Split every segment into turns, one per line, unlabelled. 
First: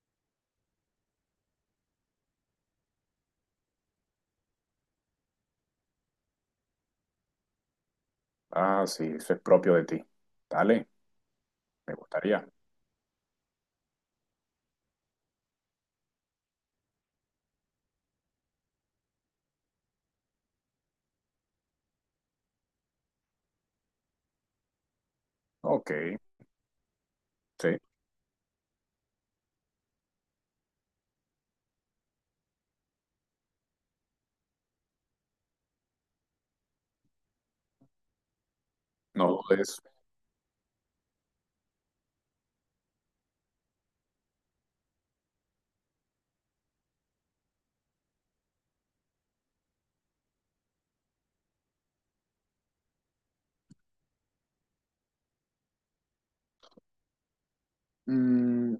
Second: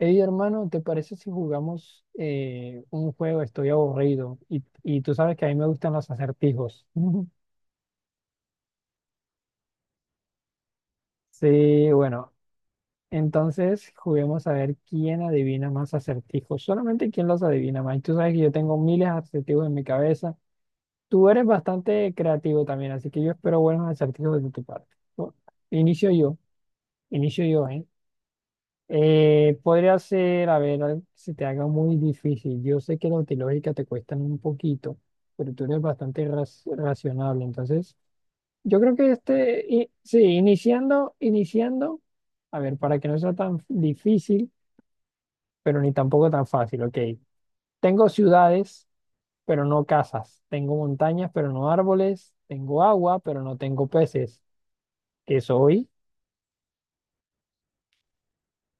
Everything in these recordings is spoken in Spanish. Hey, hermano, ¿te parece si jugamos un juego? Estoy aburrido y tú sabes que a mí me gustan los acertijos.
Ah, sí, eso es propio de ti. Dale,
Sí,
me
bueno,
gustaría.
entonces juguemos a ver quién adivina más acertijos. Solamente quién los adivina más. Y tú sabes que yo tengo miles de acertijos en mi cabeza. Tú eres bastante creativo también, así que yo espero buenos acertijos de tu parte. Bu-
Ok,
Inicio yo, inicio yo,
sí,
¿eh? Podría ser, a ver, algo que se te haga muy difícil. Yo sé que los de lógica te cuestan un poquito, pero tú eres bastante racional. Entonces, yo creo que
no
este,
dudes.
sí, iniciando, a ver, para que no sea tan difícil, pero ni tampoco tan fácil, ok. Tengo ciudades, pero no casas. Tengo montañas, pero no árboles. Tengo agua, pero no tengo peces. ¿Qué soy?
Mm,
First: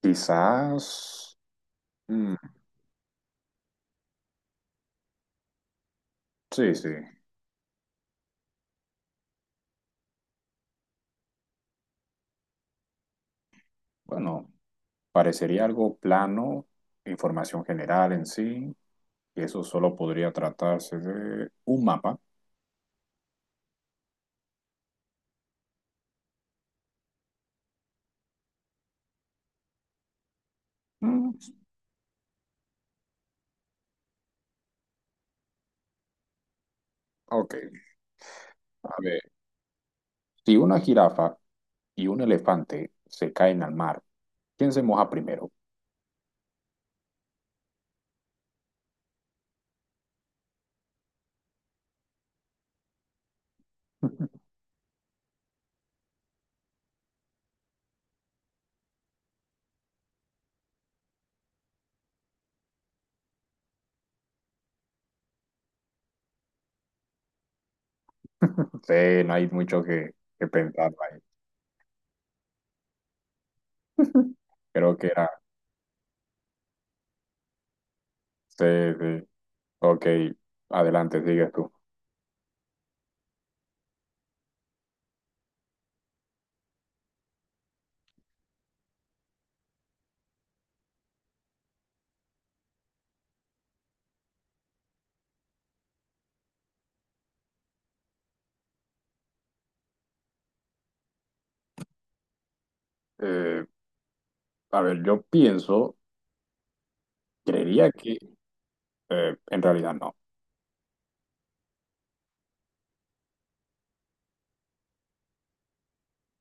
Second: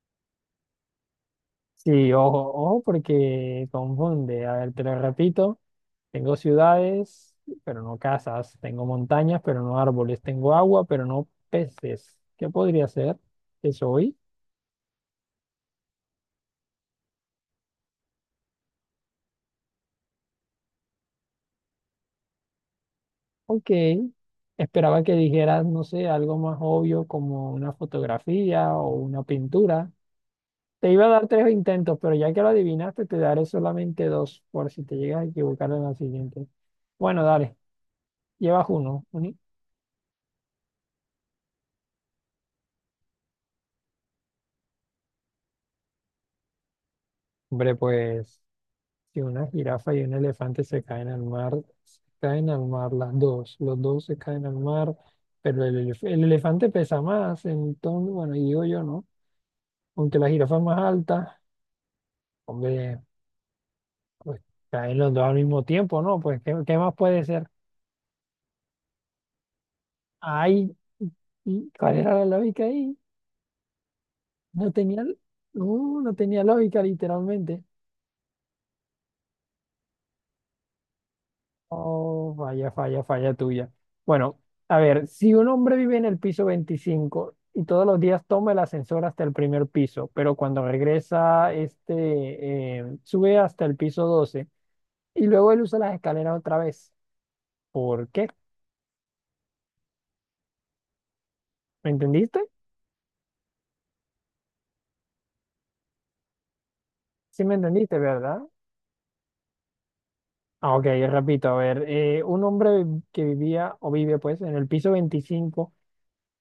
quizás.
Sí,
mm,
ojo, ojo, porque confunde. A ver, te lo repito. Tengo
sí, sí.
ciudades, pero no casas. Tengo montañas, pero no árboles. Tengo agua, pero no peces. ¿Qué podría ser? ¿Qué soy?
Bueno, parecería algo plano, información general en sí, y eso solo podría tratarse de un mapa.
Ok. Esperaba que dijeras, no sé, algo más obvio como una fotografía o una pintura. Te iba a dar
Mm,
tres intentos, pero ya que lo adivinaste, te daré solamente dos por si te llegas a equivocar en la siguiente. Bueno,
ok,
dale, llevas
a
uno.
ver.
Uni.
Si una jirafa y un elefante se caen al mar, ¿quién se moja primero?
Hombre, pues. Si una jirafa y un elefante se caen al mar, se caen al mar las dos, los dos se caen al mar, pero el elefante pesa más, entonces, bueno, digo yo, ¿no? Aunque la jirafa es más alta, hombre, pues caen los dos al mismo tiempo, ¿no? Pues, ¿qué más puede ser?
Sí, no hay mucho que
Ay,
pensar ahí.
¿y cuál era la lógica ahí? No
Creo
tenía,
que era.
no, no tenía lógica, literalmente.
Sí, sí. Ok, adelante, sigues tú.
Oh, falla, falla, falla tuya. Bueno, a ver, si un hombre vive en el piso 25 y todos los días toma el ascensor hasta el primer piso, pero cuando regresa, este, sube hasta el piso 12 y luego él usa las escaleras otra vez. ¿Por qué? ¿Me entendiste?
Eh, a ver, yo pienso,
Sí, me
creería
entendiste,
que,
¿verdad?
en realidad no.
Ah, ok, repito, a ver, un hombre que vivía o vive pues en el piso 25.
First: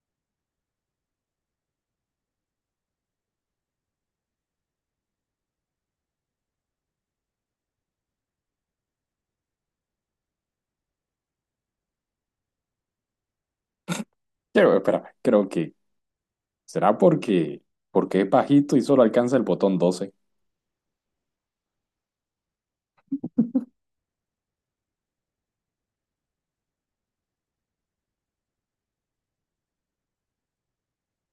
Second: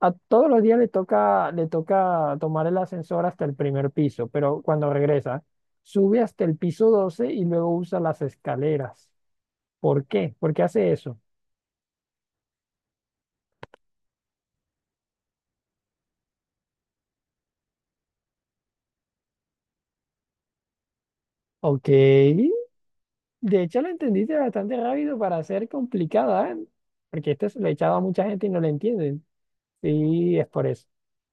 A todos los días le toca tomar el ascensor hasta el primer piso, pero cuando regresa, sube hasta el piso 12 y luego usa las escaleras. ¿Por qué? ¿Por qué hace eso?
Creo, espera, creo que será porque es bajito y solo alcanza el botón 12.
Ok, de hecho lo entendiste bastante rápido para ser complicada, ¿eh? Porque esto se lo he echado a mucha gente y no lo entienden. Sí, es por eso.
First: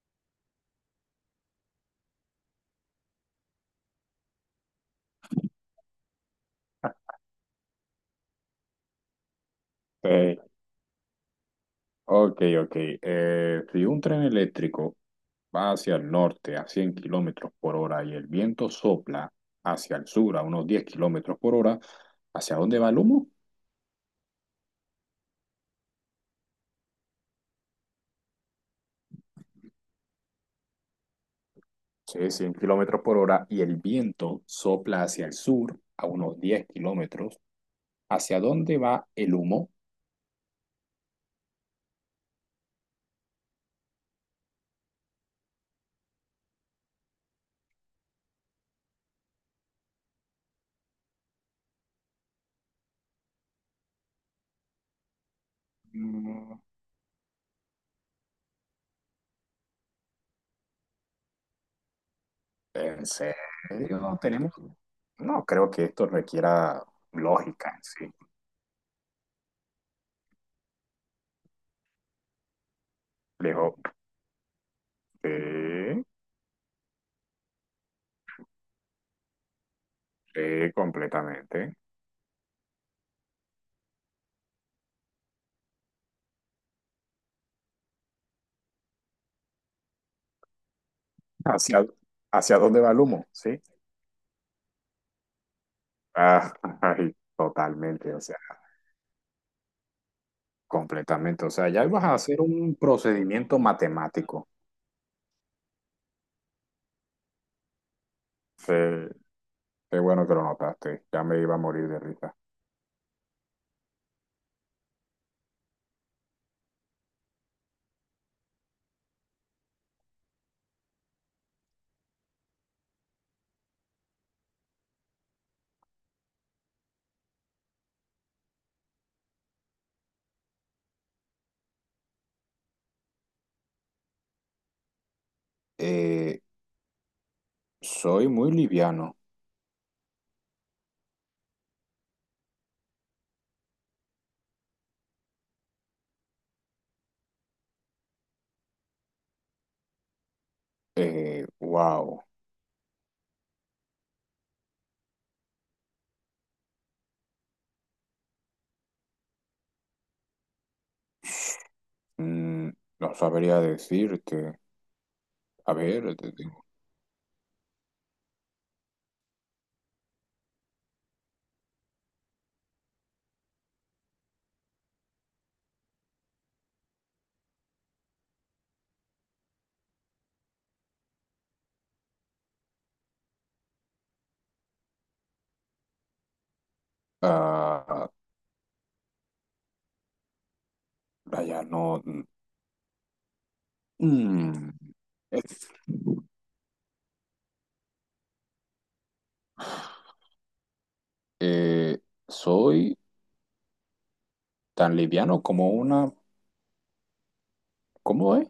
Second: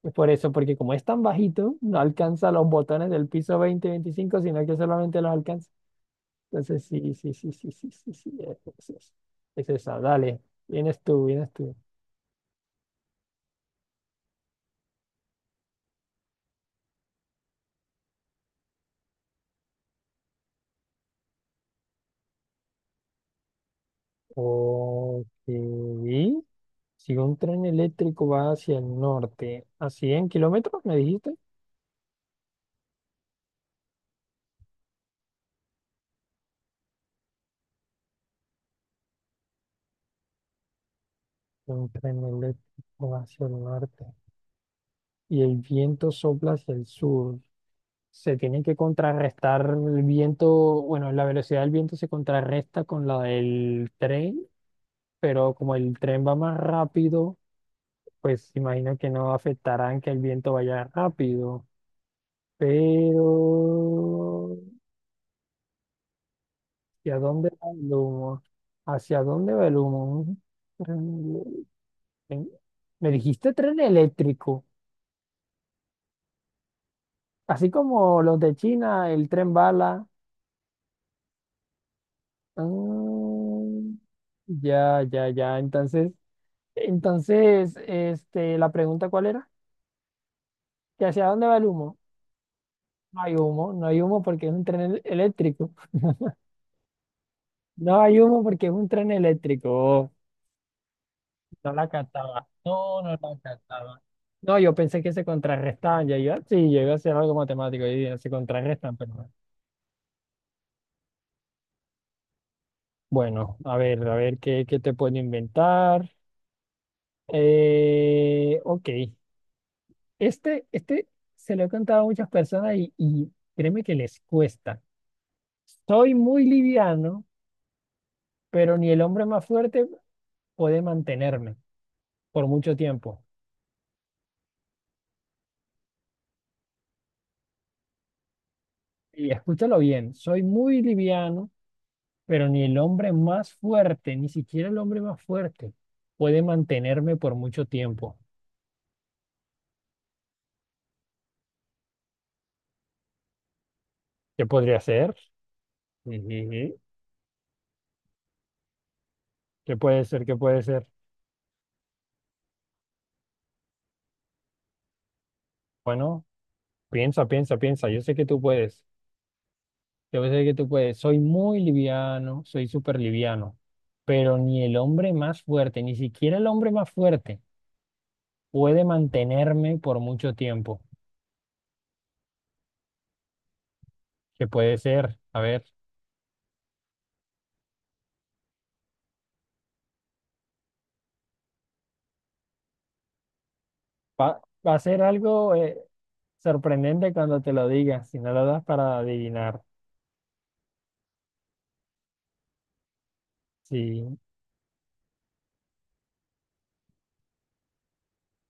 Es por eso, porque como es tan bajito, no alcanza los botones del piso 20 y 25, sino que solamente los alcanza. Entonces, sí, sí, sí, sí, sí, sí, sí, es esa.
Eh,
Dale, vienes tú, vienes tú.
ok, ok. Si un tren eléctrico va hacia el norte a 100 km/h y el viento sopla hacia el sur a unos 10 km/h, ¿hacia dónde va el humo?
Ok. Si un tren eléctrico va hacia el norte, ¿a 100 kilómetros me dijiste?
Sí, 100 km/h y el viento sopla hacia el sur a unos 10 kilómetros. ¿Hacia dónde va el humo?
Un tren eléctrico va hacia el norte y el viento sopla hacia el sur. Se tiene que contrarrestar el viento, bueno, la velocidad del viento se contrarresta con la del tren, pero como el tren va más
Mm,
rápido pues imagino que no afectarán que el viento vaya rápido.
¿En serio? Tenemos...
Pero,
No, creo que esto requiera
¿hacia dónde va
lógica en
el
sí.
humo? ¿Hacia dónde va el humo? Un tren- Me
Le
dijiste
Dijo,
tren eléctrico,
sí,
así como los de China, el tren bala.
sí, completamente.
Ah, ya, ya, ya. Entonces, entonces, este, la pregunta ¿cuál era? ¿Que hacia dónde va el
¿Hacia,
humo?
hacia dónde va el
No
humo?
hay
Sí.
humo, no hay humo porque es un tren eléctrico.
Ah, ay,
No
totalmente,
hay
o sea,
humo porque es un tren eléctrico.
completamente. O sea,
No
ya
la
ibas a hacer
captaba,
un
no, no la
procedimiento
captaba.
matemático.
No, yo pensé que se contrarrestaban, ya iba, sí, llega a ser algo matemático, y dije, se
Sí,
contrarrestan, pero no.
qué bueno que lo notaste. Ya me iba a morir de risa.
Bueno, a ver qué te puedo inventar. Ok, este se lo he contado a muchas personas y créeme que les cuesta. Soy muy liviano, pero ni el hombre más fuerte puede mantenerme por mucho tiempo.
Eh, Soy muy liviano.
Y escúchalo bien, soy muy liviano. Pero ni el hombre más fuerte, ni siquiera el hombre más fuerte, puede mantenerme por mucho tiempo.
Wow.
¿Qué podría ser? Ujujú. ¿Qué puede ser? ¿Qué puede ser?
Mm, no sabría decirte. A ver,
Bueno,
te digo.
piensa, piensa, piensa. Yo sé que tú puedes. Yo sé que tú puedes. Soy muy liviano, soy súper liviano. Pero ni el hombre más fuerte, ni siquiera el hombre más fuerte, puede mantenerme por mucho tiempo. ¿Qué puede ser? A ver,
Ah, vaya, no.
va, va
Mm.
a ser algo sorprendente cuando te lo diga, si no lo das para adivinar.
Eh, Soy
Sí,
tan liviano como una. ¿Cómo es?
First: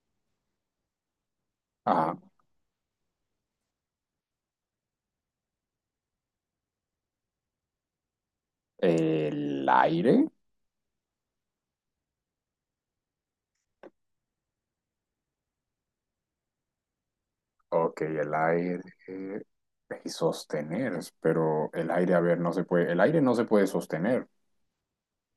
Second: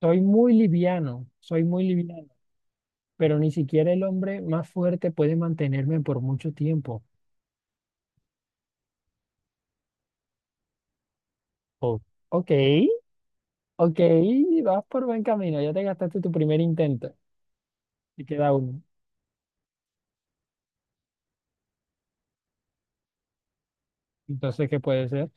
soy muy
Ah,
liviano, pero ni siquiera el hombre más fuerte puede mantenerme por mucho tiempo.
el aire.
Oh, ok, ok, vas por buen camino, ya te gastaste tu primer intento
Ok,
y
el
queda
aire.
uno.
Y sostener, pero el aire, a ver, no se puede. El aire no se puede sostener.
Entonces, ¿qué puede ser?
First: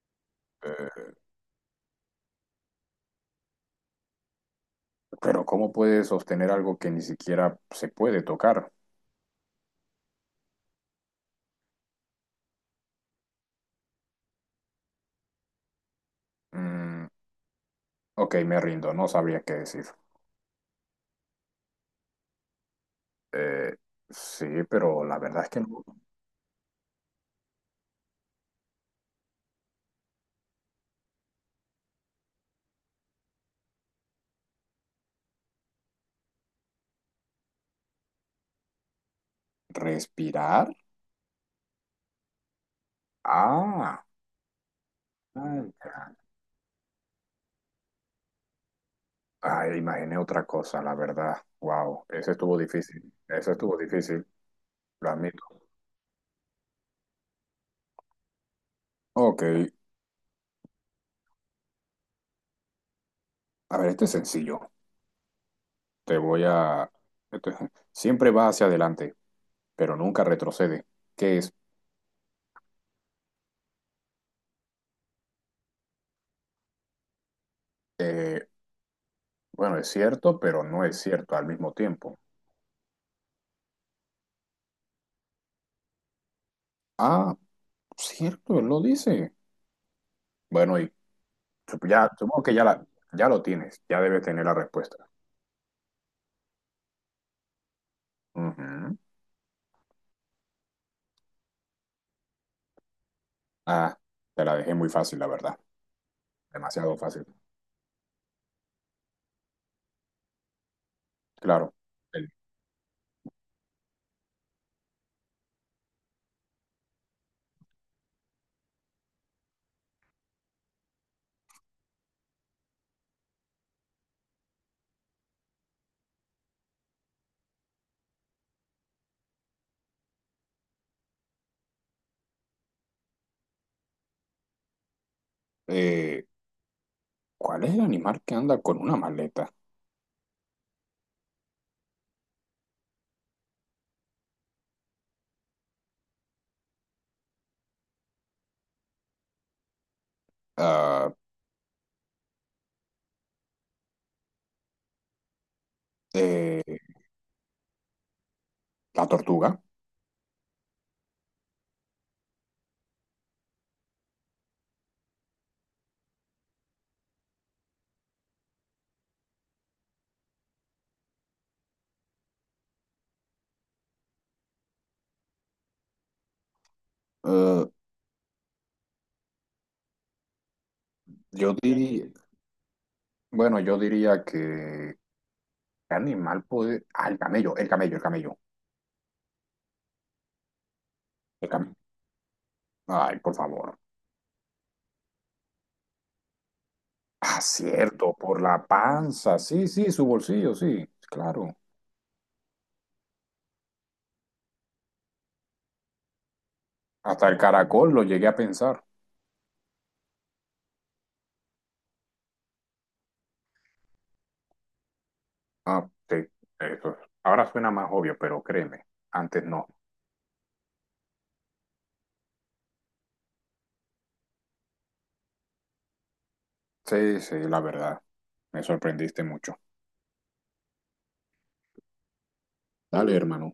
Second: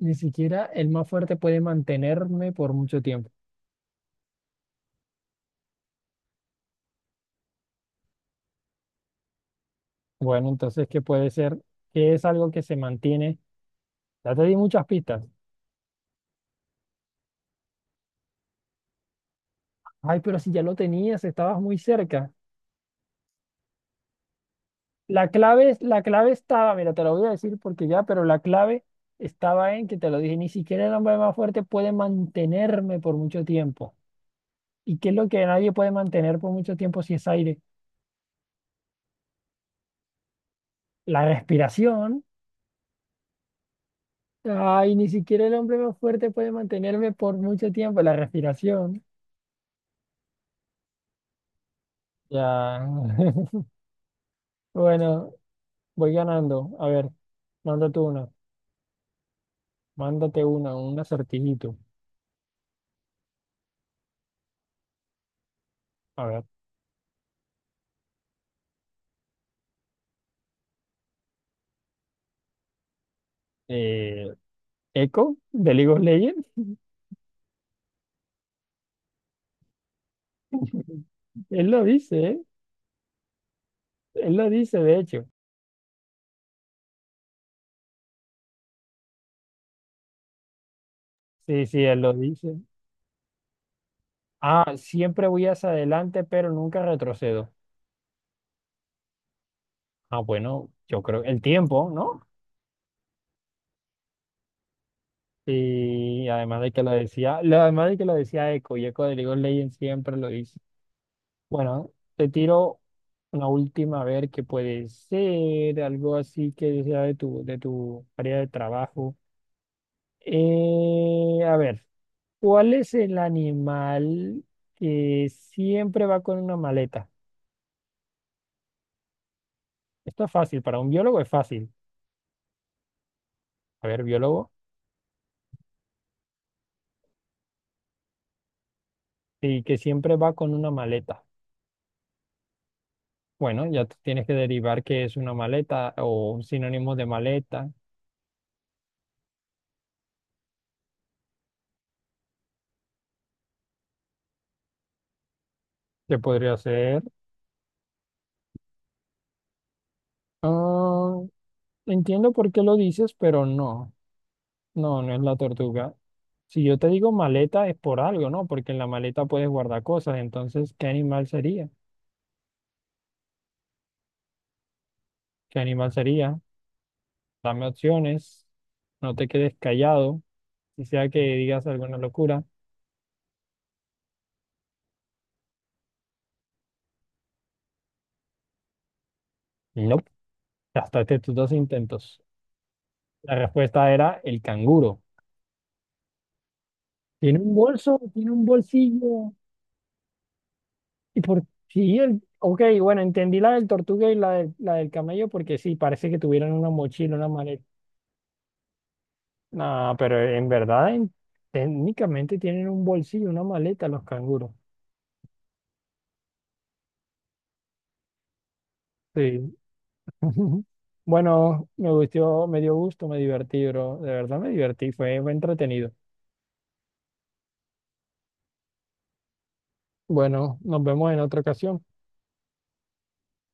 Ni siquiera el más
Eh,
fuerte puede mantenerme por mucho tiempo.
pero ¿cómo puede sostener algo que ni siquiera se puede tocar?
Bueno, entonces, ¿qué puede ser? ¿Qué es algo que se mantiene? Ya te di muchas pistas.
Mm, ok, me rindo, no sabría qué decir.
Ay, pero si ya lo tenías, estabas muy cerca.
Eh, sí, pero la
La
verdad es que
clave,
no.
la clave estaba, mira, te lo voy a decir porque ya, pero la clave estaba en que te lo dije, ni siquiera el hombre más fuerte puede mantenerme por mucho tiempo. ¿Y qué es lo que nadie puede mantener por mucho tiempo si es aire?
Respirar.
La respiración.
Ah,
Ay, ni siquiera el
ah,
hombre más
ya.
fuerte puede mantenerme por mucho tiempo, la respiración.
Ay, imaginé otra cosa, la verdad. Wow, ese estuvo
Ya.
difícil. Ese estuvo difícil, lo
Bueno,
admito.
voy ganando. A ver, mándate una,
Ok,
mándate una, un acertijito.
a ver, este es sencillo. Te
A
voy
ver,
a... esto es- Siempre va hacia adelante, pero nunca retrocede. ¿Qué es?
eh, Echo de League of Legends,
Eh, bueno, es cierto, pero no es cierto al
él
mismo
lo
tiempo.
dice, ¿eh? Él lo dice, de hecho.
Ah, cierto, él lo dice. Bueno, y
Sí, sí, él
ya,
lo
supongo que
dice.
ya, ya lo tienes, ya debes tener la
Ah,
respuesta.
siempre voy hacia adelante, pero nunca retrocedo.
Ujú.
Ah, bueno, yo creo el tiempo, ¿no?
Ah, te la dejé muy fácil, la verdad.
Y además de que lo
Demasiado fácil.
decía, además de que lo decía Echo, y Eco de League of Legends siempre lo dice.
Claro.
Bueno, te
El-
tiro una última a ver qué puede ser, algo así que sea de tu, área de trabajo. A ver, ¿cuál es el animal que siempre va con una maleta? Esto es fácil, para un biólogo es fácil. A ver, biólogo,
eh, ¿Cuál es el animal que anda con una maleta?
y que siempre va con una maleta. Bueno, ya tú tienes que derivar qué es una maleta o un sinónimo de maleta.
Ah,
¿Qué podría
eh,
ser?
la tortuga.
Ah, entiendo por qué lo dices, pero no, no, no es la tortuga. Si yo te digo maleta es por algo, ¿no? Porque en la maleta puedes guardar cosas. Entonces, ¿qué animal sería? ¿Qué animal sería? Dame
Ah,
opciones. No te quedes callado. Si sea que
yo
digas alguna
diría,
locura.
bueno, yo diría que ¿qué animal puede? Ah, el camello, el camello, el camello.
No, hasta estos
El
dos
camello.
intentos.
Ay,
La
por favor.
respuesta era el canguro. Tiene
Ah,
un bolso,
cierto,
tiene
por
un
la
bolsillo.
panza. Sí, sí, su bolsillo, sí.
Y por
Claro.
sí, el, ok, bueno, entendí la del tortuga y la del camello porque sí, parece que tuvieran una mochila, una
Hasta el
maleta.
caracol lo llegué a pensar.
No, pero en verdad, técnicamente tienen un bolsillo, una maleta los canguros.
Ah, sí. Eso. Ahora suena más obvio, pero créeme, antes
Sí.
no.
Bueno, me gustó, me dio gusto, me divertí, bro. De verdad me divertí, fue entretenido.
Sí, sí, la verdad. Me sorprendiste mucho.
Bueno, nos vemos en otra ocasión.
Dale, hermano.